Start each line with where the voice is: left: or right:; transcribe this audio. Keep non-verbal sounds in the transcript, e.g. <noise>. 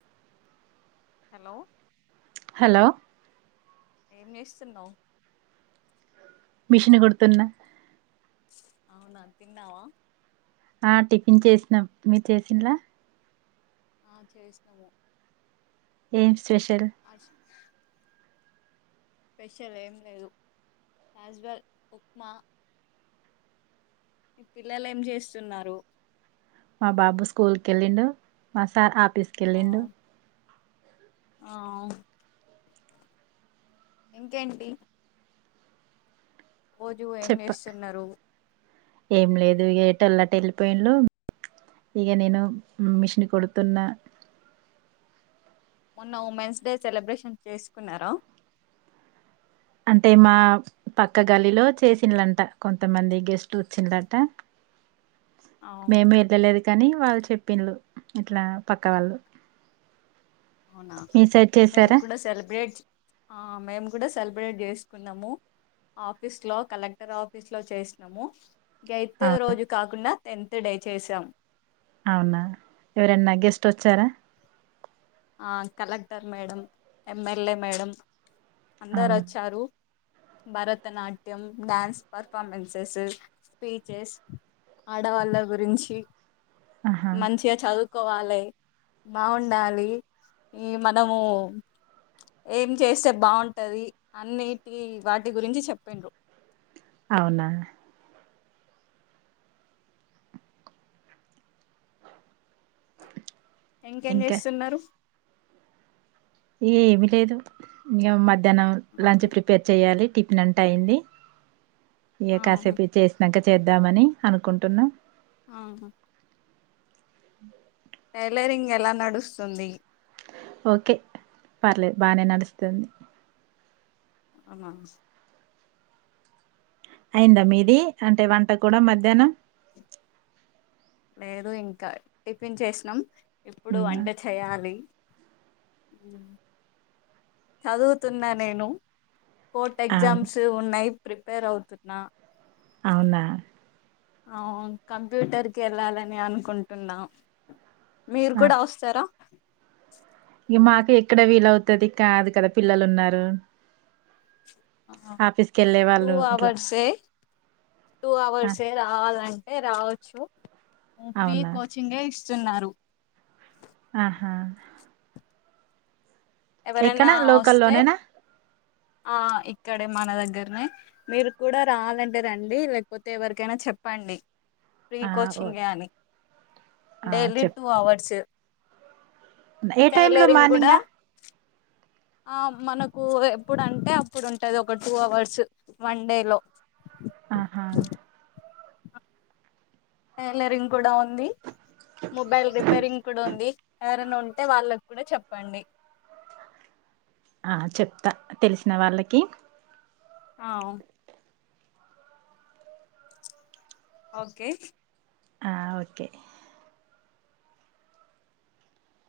left: hello
right: hello
left: ఏం చేస్తున్నావు
right: machine కుడుతున్న
left: అవునా తిన్నావా
right: ఆ టిఫిన్ చేసినం మీరు చేసిలా
left: ఆ చేసినము
right: ఏం స్పెషల్
left: అ స్పెషల్ ఏం లేదు యాజ్ వెల్ ఉప్మా మీ పిల్లలు ఏం చేస్తున్నారు
right: మా బాబు స్కూల్ కు వెళ్ళిండు మా సార్ ఆఫీస్కి
left: ఆ
right: వెళ్ళిండు
left: ఆ ఇంకేంటి రోజు ఏం
right: చెప్ప
left: చేస్తున్నారు
right: ఏం లేదు ఇక ఎటోలు అట వెళ్ళిపోయింలు ఇగ నేను మిషన్ కుడుతున్న
left: మొన్న ఉమెన్స్ డే సెలబ్రేషన్ చేసుకున్నారా
right: అంటే మా పక్క గల్లిలో చేసినలంట కొంతమంది గెస్ట్ వచ్చిలట
left: ఆ
right: మేము <unintelligible> కానీ వాళ్ళు చెప్పిలు ఇట్లా పక్క వాళ్ళు
left: అవునా
right: మీ సైడ్
left: మేము
right: చేసారా
left: కూడా సెలబ్రేట్ మేము కూడా సెలబ్రేట్ చేసుకున్నాము ఆఫీస్ లో కలెక్టర్ ఆఫీస్ లో చేసినము ఎయిత్
right: అవునా
left: రోజు కాకుండా టెన్త్ డే చేసాం
right: అవునా ఎవరన్నా గెస్ట్ వచ్చారా
left: ఆ కలెక్టర్ మేడం ఎమ్ఎల్ఏ మేడం అందరు
right: అవునా
left: వచ్చారు భరతనాట్యం డాన్స్ పర్ఫార్మెన్సెస్ స్పీచెస్ ఆడవాళ్ళ గురించి
right: ఆహా
left: మంచిగా చదువుకోవాలి బాగుండాలి ఈ మనము ఏం చేస్తే బాఉంటది అన్నిటి వాటి గురించి చెపిండ్రు
right: అవ్ నా
left: ఇంకేం
right: ఇంకా
left: చేస్తుంనరు
right: ఏమి లేదు ఇన్ గ మధ్యానం
left: ఆ
right: లంచు ప్రిపేర్ చెయాలి టిఫ్ నంటయింది ఇ
left: ఆ
right: కాసపు చేసినంక చేద్దామని అనుకుంటున్నా
left: ఆహ టైలరింగ్ ఎలా నడుస్తుంది
right: ఓకే పర్లే బానే నడుస్తుంది
left: అవ్ నా
right: ఐద మీది అంటే వంట కూడా మధ్యానం
left: లేదు ఇంకా టిఫిన్ చేశ్ నం ఇప్పుడు
right: ఉమ్,
left: వంట చేయ్యలి ఇంగ <unintelligible> చదువుతున్నా నేను కోర్ట్
right: అవును
left: ఎగ్జామ్స్ ఉనయి ప్రిపేర్ అవ్ తున్నా
right: ఔవునా
left: ఔన్ కంప్యూటర్ కి ఎళ్ళాలని అనుకుంటుంన్న మీర్ కూడ వోస్తారా
right: ఇగ మాకి ఎక్కడ వీలవుతది కాదు కదా పిల్లలున్నారు
left: అహ టూ అవర్సే టూ
right: ఆ,
left: అవర్సే రావా అఆ లంట్ ఏ రావోచ్చు హ్మ్ ఫ్రీ
right: అవునా
left: కోచింగే ఇస్ స్తున్నారు
right: ఆహా
left: ఎవరన్న
right: ఎక్కడ
left: వోస్తే
right: లోకల్లోనేనా
left: ఆ ఇక్కడే మన దగ్గర్ నే మీరు కూడా రాఅ లంటే రండి లేక్ పోతే ఎవరికైనా చెప్ చెప్పండి ప్ర్రీ
right: ఆ, ఓ
left: కోచింగ్య అని
right: ఆ,
left: డేలీ
right: చెప్
left: టూ అవర్సు
right: ఏ టైమ్ లో
left: టైలరింగ్ గుడ
right: మార్నింగా
left: ఆ మనకు ఎప్పుడు అంటే అప్పుడు ఉంటది ఒక టూ అవర్స్ వన్ డే లో
right: ఆహా
left: టైలరింగ్ కూడా ఉంది మొబైల్ రిపేరింగ్ కుడ ఉంది అట్ ఎదన్ ఉంటే వాళ్ళక్ కుడ చెప్పండి
right: ఆ చెప్ త తెల్ సిన్ వాళ్ళకి
left: ఔ ఓకే
right: ఆ ఓకే